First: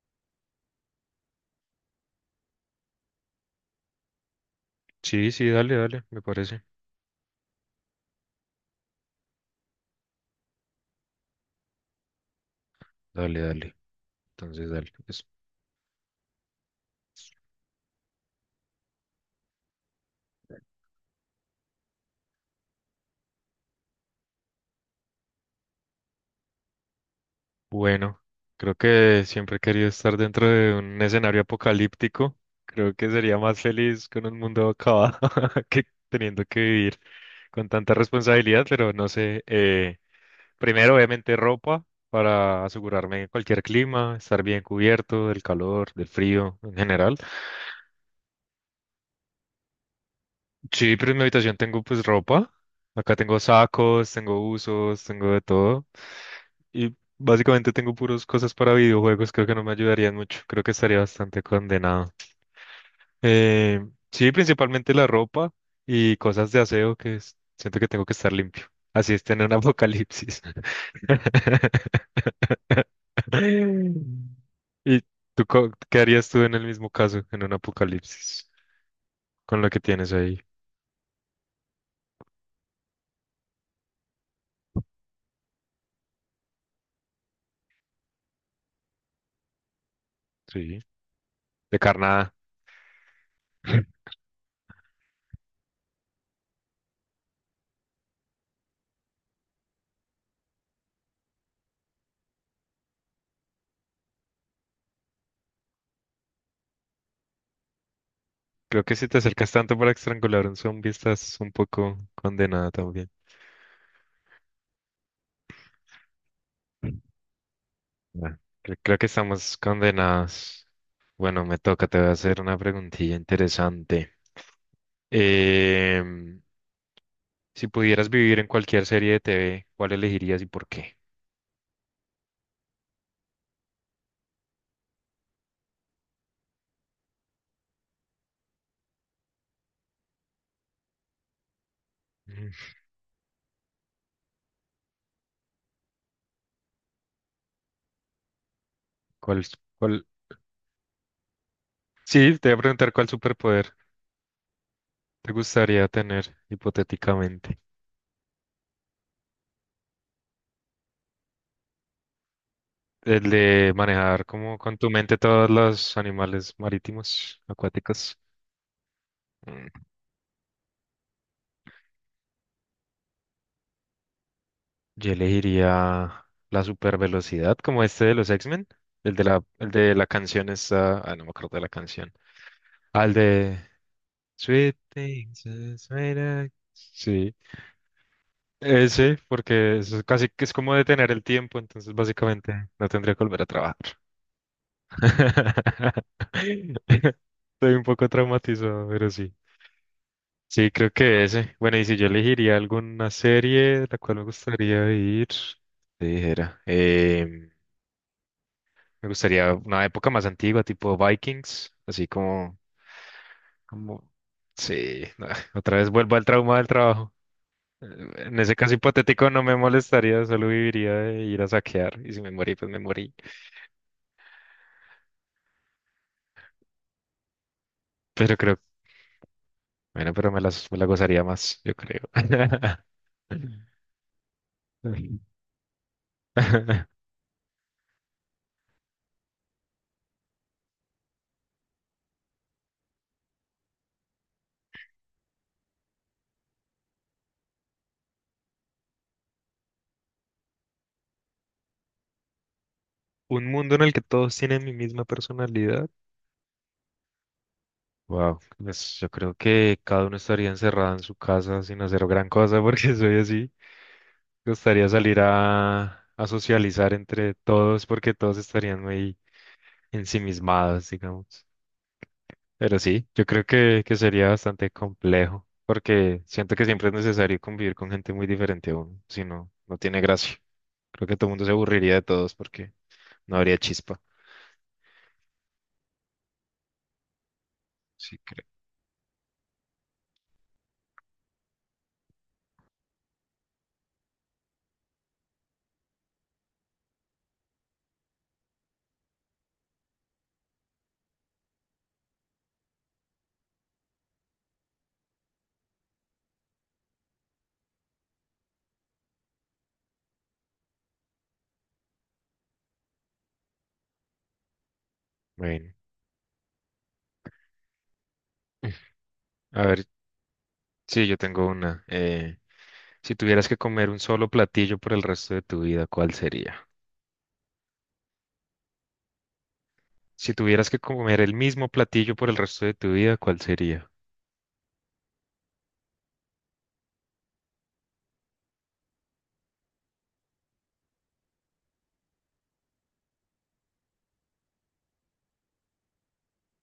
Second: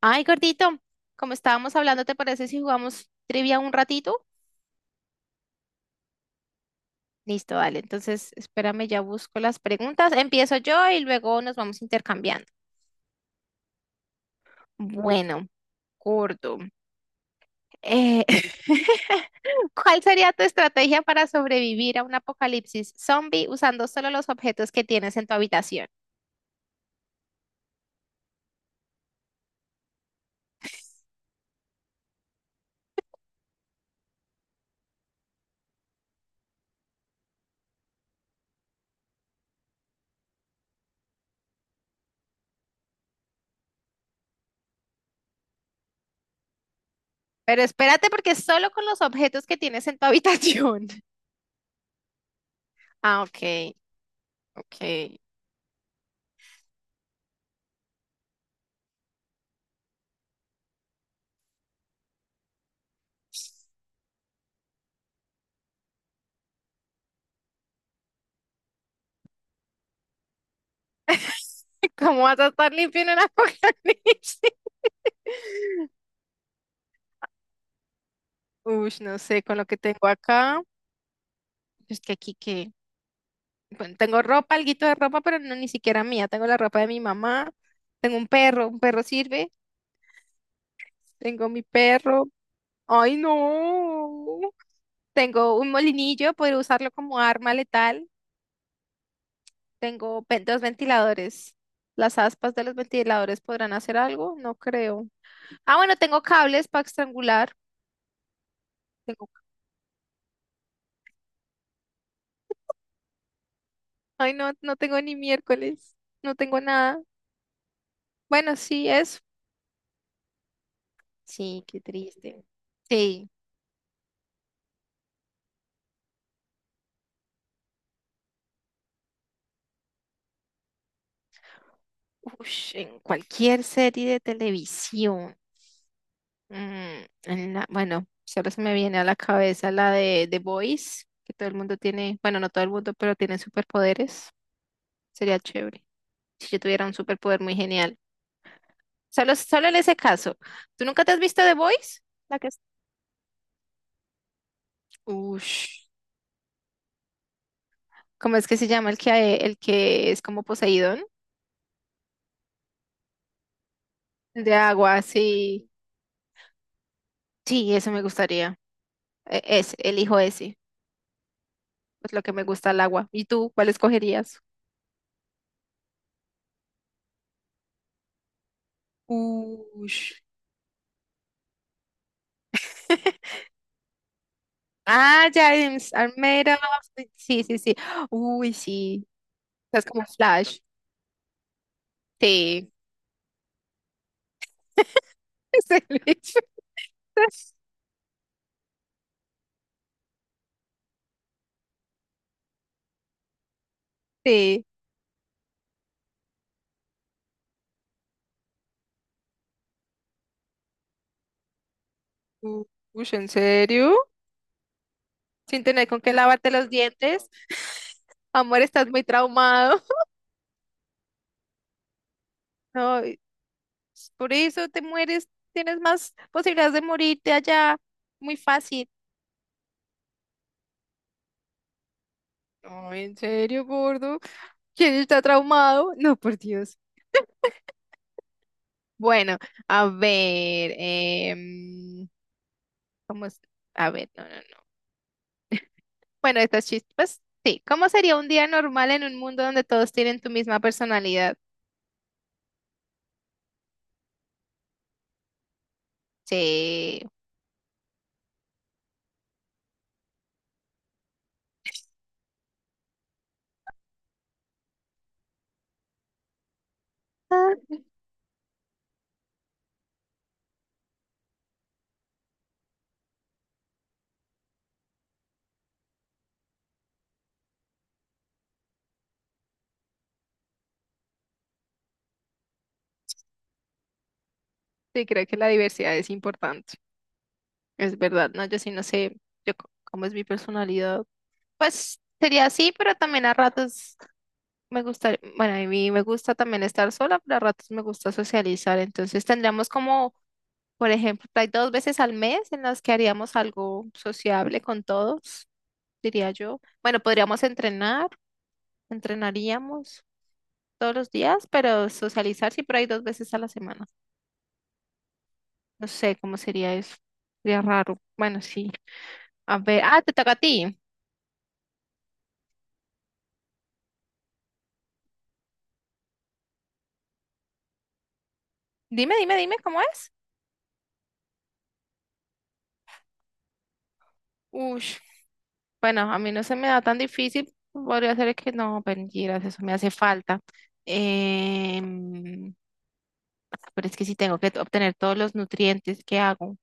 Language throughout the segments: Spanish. Ay, gordito, como estábamos hablando, ¿te parece si jugamos trivia un ratito? Sí, sí, dale, dale, me parece. Listo, dale. Entonces, espérame, ya busco las preguntas. Empiezo yo y luego nos vamos intercambiando. Dale, dale. Entonces, dale. Es Bueno, gordo, eh, ¿cuál sería tu estrategia para sobrevivir a un apocalipsis zombie usando solo los objetos que tienes en tu habitación? bueno, creo que siempre he querido estar dentro de un escenario apocalíptico. Creo que sería más feliz con un mundo acabado que teniendo que vivir con tanta responsabilidad, pero no sé. Primero, obviamente, ropa para asegurarme de cualquier clima, estar bien cubierto del calor, del frío en general. Pero espérate, porque solo con los objetos que tienes en tu habitación. Sí, pero en mi habitación tengo pues ropa. Acá Ah, tengo ok, sacos, tengo usos, ok. tengo de todo. Y básicamente tengo puras cosas para videojuegos. Creo que no me ayudarían mucho. Creo que estaría bastante condenado. Eh, sí, principalmente la ropa y cosas de aseo siento que tengo que estar limpio. Así es tener un apocalipsis. ¿Cómo vas a estar limpio en un apocalipsis? ¿Y qué harías tú en el mismo caso, en un apocalipsis, Uy, no sé, con con lo lo que que tengo tienes ahí? acá, es que aquí que, bueno, tengo ropa, alguito de ropa, pero no ni siquiera mía, tengo la ropa de mi mamá, tengo un perro sirve, Sí, tengo mi de perro, carnada. ay no, tengo un molinillo, poder usarlo como arma letal, tengo dos ventiladores, las aspas de los ventiladores podrán hacer algo, no creo. Ah, bueno, tengo cables para estrangular, Creo que si te tengo, acercas tanto para estrangular a un zombie, estás un poco condenada también. ay no, no tengo ni miércoles, no tengo nada, Bueno, bueno, sí, creo que eso. estamos condenados. Bueno, me Sí, qué toca, te voy a hacer triste. una preguntilla Sí, interesante. Em, si pudieras vivir en cualquier serie de TV, ¿cuál elegirías y por qué? ush, en cualquier serie de televisión. Bueno, solo se me viene a la cabeza la de The Boys, que todo el mundo tiene, bueno, no Mm. todo el mundo, pero tiene superpoderes. Sería chévere si yo tuviera un superpoder muy genial. ¿Cuál, Solo en ese cuál? caso. ¿Tú nunca te has visto The Boys? Sí, La te que voy a es... preguntar cuál superpoder te Ush. gustaría tener hipotéticamente. ¿Cómo es que se llama el que es como Poseidón? El de manejar El de como con tu agua, mente todos sí. los animales marítimos, Sí, eso me acuáticos. gustaría. Mm. Ese, elijo ese. Pues lo que me gusta el agua. ¿Y tú, cuál escogerías? Yo elegiría la super velocidad, como este de los X-Men, el de la Ush. canción esa, ah, no me acuerdo de la canción, al de Sweet Ah, Things, ya, is James, are made made of- of- sí, Sí, sí, sí. Uy, sí. ese, porque Es eso es como casi que es Flash. como detener el tiempo, entonces básicamente Sí. no tendría que volver a trabajar. Estoy un poco traumatizado, pero sí. Sí, creo que ese. Bueno, y si yo elegiría alguna serie de la cual me Sí. Sí. gustaría ir, te dijera. Me gustaría una época más antigua, tipo Vikings, así como, Ush, ¿en serio? como, sí, no, Sin otra tener vez con qué vuelvo al lavarte trauma del los trabajo. dientes. En ese Amor, caso estás muy hipotético no me traumado. molestaría, solo viviría de ir a saquear y si me morí, pues me No, morí. y por eso te mueres. Tienes más posibilidades de morirte allá. Pero Muy creo, fácil. bueno, pero me la gozaría más, yo creo. No, ¿en serio, gordo? ¿Quién está traumado? No, por Dios. Bueno, a ver, ¿cómo es? A ver, no, no, no. Bueno, estas chispas, sí. ¿Cómo sería un día normal en un mundo donde todos tienen tu misma personalidad? Un mundo en el que todos tienen mi misma personalidad. Sí. Wow, pues yo creo que cada uno estaría encerrado en su casa sin hacer gran cosa porque soy así. Me gustaría salir a socializar entre Ah, todos porque todos estarían muy ensimismados, digamos. Pero sí, yo creo que sería bastante complejo porque siento que siempre es necesario convivir con gente muy diferente a uno, si no, no tiene gracia. Creo que todo el mundo se aburriría de todos porque no habría chispa. sí, creo que la diversidad es importante. Es Sí, verdad, ¿no? creo. Yo sí no sé yo, c- cómo es mi personalidad. Pues sería así, pero también a ratos me gusta, bueno, a mí me gusta también estar sola, pero a ratos me gusta socializar. Entonces tendríamos como... Por ejemplo, hay dos veces al mes en las que haríamos algo sociable con todos, diría yo. Bueno, podríamos entrenar, entrenaríamos todos los días, pero socializar sí, pero hay dos veces a la semana. Bueno, No sé cómo sería eso. Sería raro. Bueno, sí. A a ver, ver, ah, te toca a ti. sí, yo tengo una. Si tuvieras que comer un solo platillo por el resto de tu vida, ¿cuál sería? Dime, dime, dime cómo es. Si tuvieras que comer el mismo platillo por el resto de tu vida, ¿cuál sería? Uy, bueno, a mí no se me da tan difícil. Podría ser que no, mentiras, eso me hace falta. Em, pero es que sí tengo que obtener todos los nutrientes que hago.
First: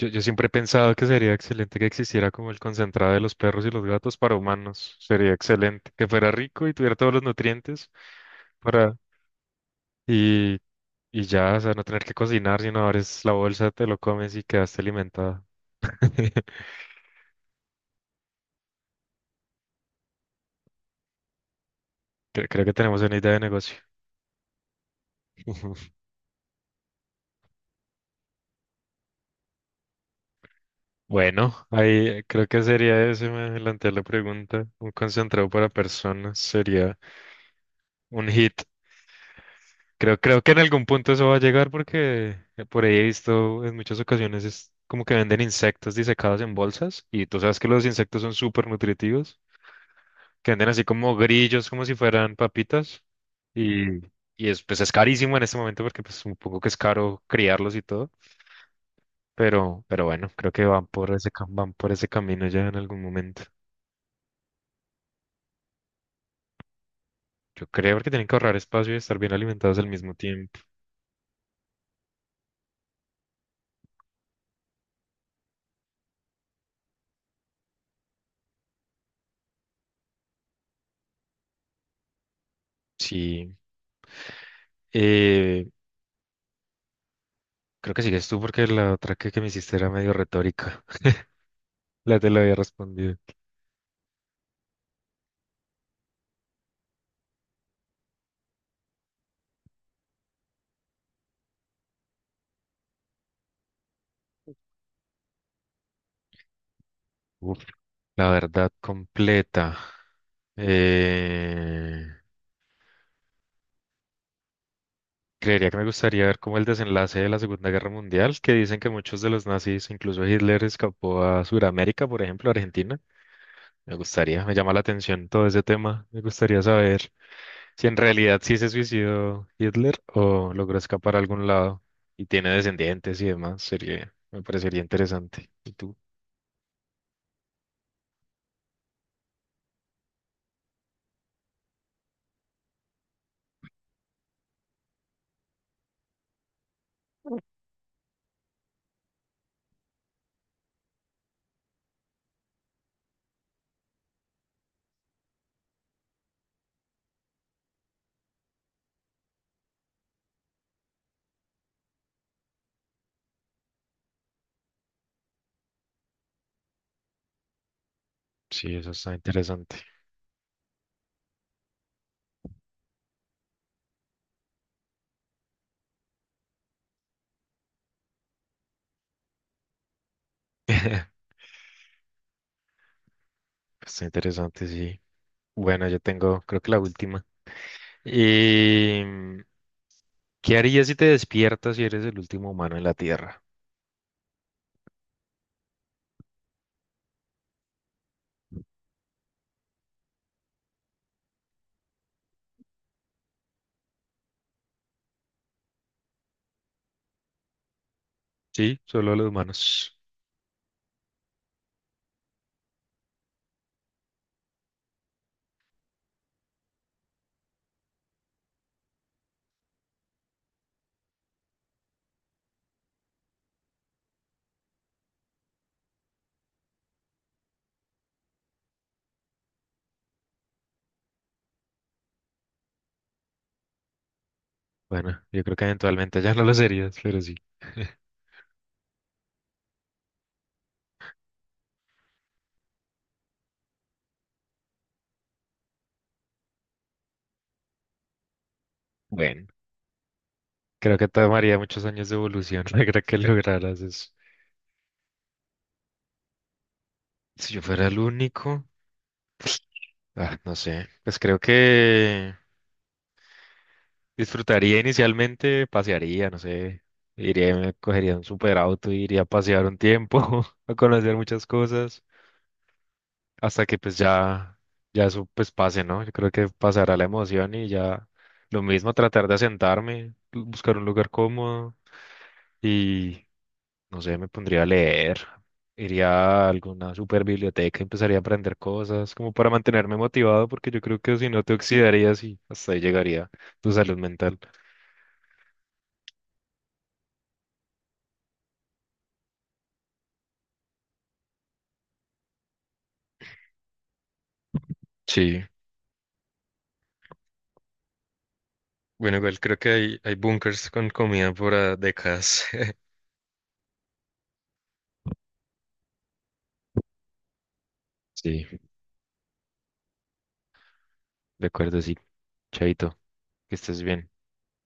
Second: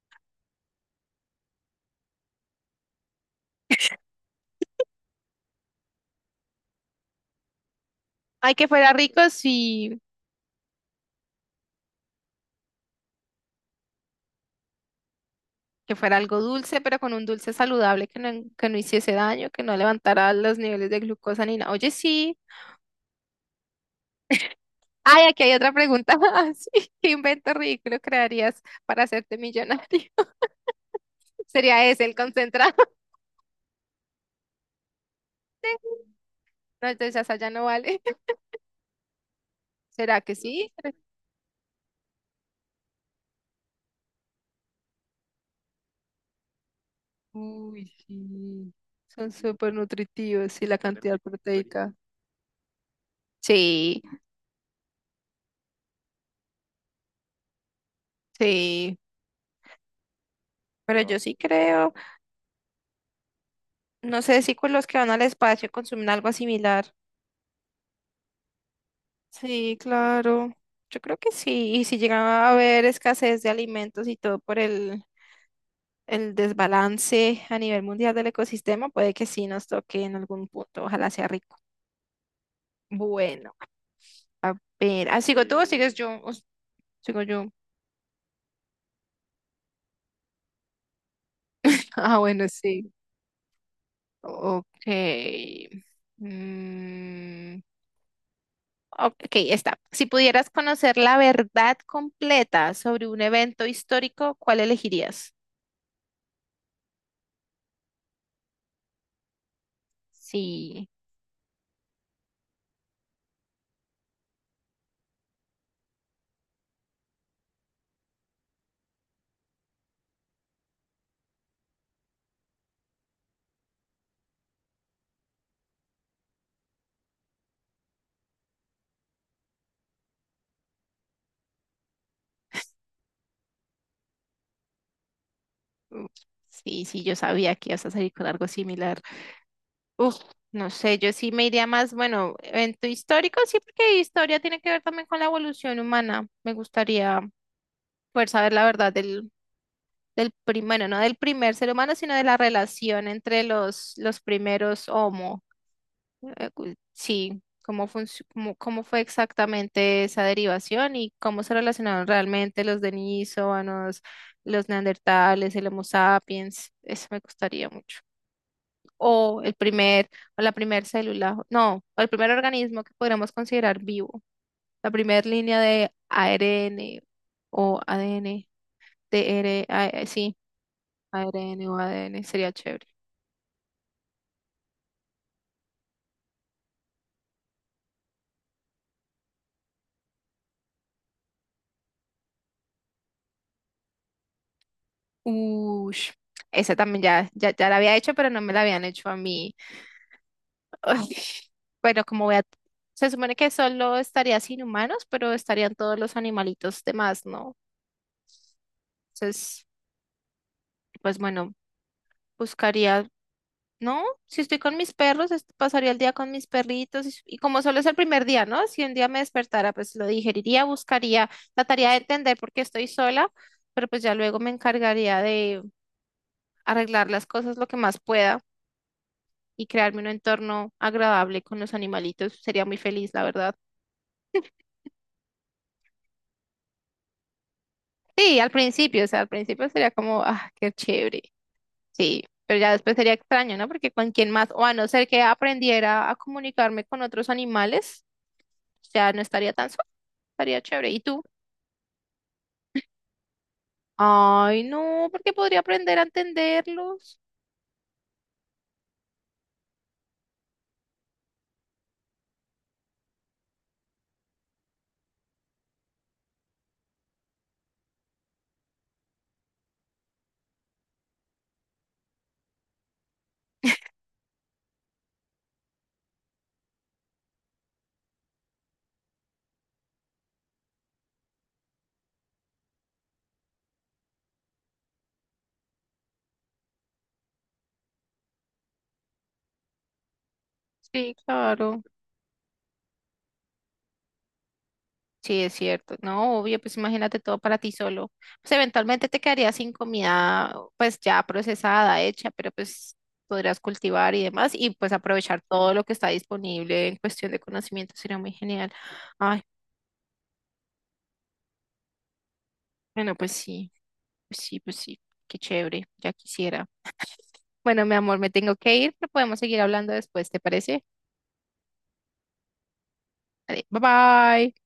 Yo siempre he pensado que sería excelente que existiera como el concentrado de los perros y los gatos para humanos. Sería excelente. Que fuera rico y tuviera todos los nutrientes Ay, que fuera para... rico, sí, Y, y ya, o sea, no tener que cocinar, sino abres la bolsa, te lo comes y quedaste alimentado. que fuera algo dulce, pero con un dulce saludable que no hiciese daño, que no levantara los niveles de glucosa ni nada. Oye, sí. Creo que tenemos una idea de negocio. Ay, aquí hay otra pregunta más. ¿Qué invento ridículo crearías para hacerte millonario? Bueno, ¿Sería ese el ahí creo que concentrado? sería eso, me adelanté a la pregunta. Un concentrado para personas No, sería entonces esa ya no vale. un hit. ¿Será que Creo que en sí? algún punto eso va a llegar porque por ahí he visto en muchas ocasiones es como que venden insectos disecados en bolsas y tú sabes que los Uy, insectos son súper sí. Son nutritivos, súper que nutritivos sí venden la así como cantidad grillos, como si proteica. fueran papitas y, Sí, y es, pues es carísimo en este momento porque pues un poco que es caro criarlos y todo, sí. Pero bueno, creo que van Pero por yo sí van por creo. ese camino ya en algún momento. No sé si con los que van al espacio consumen algo similar. Yo creo que tienen que ahorrar espacio y estar bien Sí, alimentados al mismo claro. tiempo. Yo creo que sí. Y si llegaba a haber escasez de alimentos y todo el desbalance a nivel mundial del ecosistema, puede que sí nos toque en algún punto. Ojalá sea rico. Sí. Bueno, a ver. Ah, ¿sigo tú o Eh, sigues yo? Sigo yo. Creo que sigues tú porque que me hiciste era medio retórica. Ah, La te la bueno, había sí. respondido. Ok. Mm, ok, está. Si pudieras conocer la verdad completa sobre un evento histórico, ¿cuál elegirías? Uf, la verdad completa. Sí. Eh, Creería que me gustaría ver como el desenlace de la Segunda Guerra Mundial, que dicen que muchos de los nazis, incluso Hitler, escapó a Sudamérica, por ejemplo, Argentina. Me gustaría, me llama la atención todo ese tema. Me gustaría saber si en realidad sí se suicidó Hitler o logró escapar a algún lado y tiene descendientes y demás. Sería, me parecería interesante. ¿Y tú? Mm, sí, sí, yo sabía que ibas a salir con algo similar. Uf, no sé, yo sí me iría más, bueno, evento histórico, sí, porque historia tiene que ver también con la evolución humana. Me gustaría poder saber del primero, no del primer ser humano, sino de la relación entre los primeros homo. Sí, cómo fue exactamente esa derivación y cómo se relacionaron realmente los denisovanos, los neandertales, el Homo sapiens. Eso me gustaría mucho. Sí, eso está o el interesante. primer, o la primer célula, no, o el primer organismo que podríamos considerar vivo, la primera línea de ARN o ADN, sí, ARN o ADN sería chévere. Está interesante, sí. Bueno, yo tengo, creo que la última. Y, mm, ¿qué harías si te despiertas y eres el último humano en la Tierra? Ush, esa también ya, ya, ya la había hecho, pero no me la habían hecho a mí. Uy, bueno, se supone que solo estaría sin humanos, pero estarían todos los animalitos demás, ¿no? Sí, solo los Entonces, humanos. pues bueno, buscaría... No, si estoy con mis perros, pasaría el día con mis perritos y como solo es el primer día, ¿no? Si un día me despertara, pues lo digeriría, buscaría, trataría de entender por qué estoy sola, pero pues ya luego me encargaría de arreglar las cosas lo que más pueda y crearme un entorno agradable con los animalitos. Sería muy feliz, la verdad. Bueno, yo creo que eventualmente ya no lo serías, pero sí. Sí, al principio, o sea, al principio sería como, ah, qué chévere. Sí, pero ya después sería extraño, ¿no? Porque con quién más, o a no ser que aprendiera a comunicarme con otros animales, ya no Bueno, estaría tan sola. Estaría chévere. creo ¿Y que tú? tomaría muchos años de evolución para que lograras eso. Ay, no, porque podría aprender a entenderlos. Si yo fuera el único, ah, no sé, pues creo que disfrutaría inicialmente, pasearía, no sé, iría, me cogería un super auto, iría a pasear un tiempo, a conocer muchas cosas, hasta que pues ya, ya eso pues pase, ¿no? Yo creo que pasará la emoción y ya lo mismo, tratar de asentarme, buscar un lugar cómodo y, no sé, me pondría a leer, iría a alguna super biblioteca, empezaría a aprender cosas, como para mantenerme motivado, porque yo creo Sí, que si no te claro. oxidarías y hasta ahí llegaría tu salud mental. Sí, es cierto. No, obvio, pues imagínate todo para ti solo. Pues eventualmente te quedaría sin comida, pues ya procesada, hecha, pero pues podrías cultivar y demás y pues Sí. aprovechar todo lo que está disponible en cuestión de conocimiento. Sería muy genial. Bueno, igual Ay, creo que hay bunkers con comida por ah, décadas. bueno, pues sí, pues sí, pues sí. Qué chévere, ya quisiera. Bueno, mi amor, me Sí, tengo que ir, pero podemos seguir hablando después, ¿te parece? de acuerdo, sí. Chaito, que Dale, bye estés bien. bye.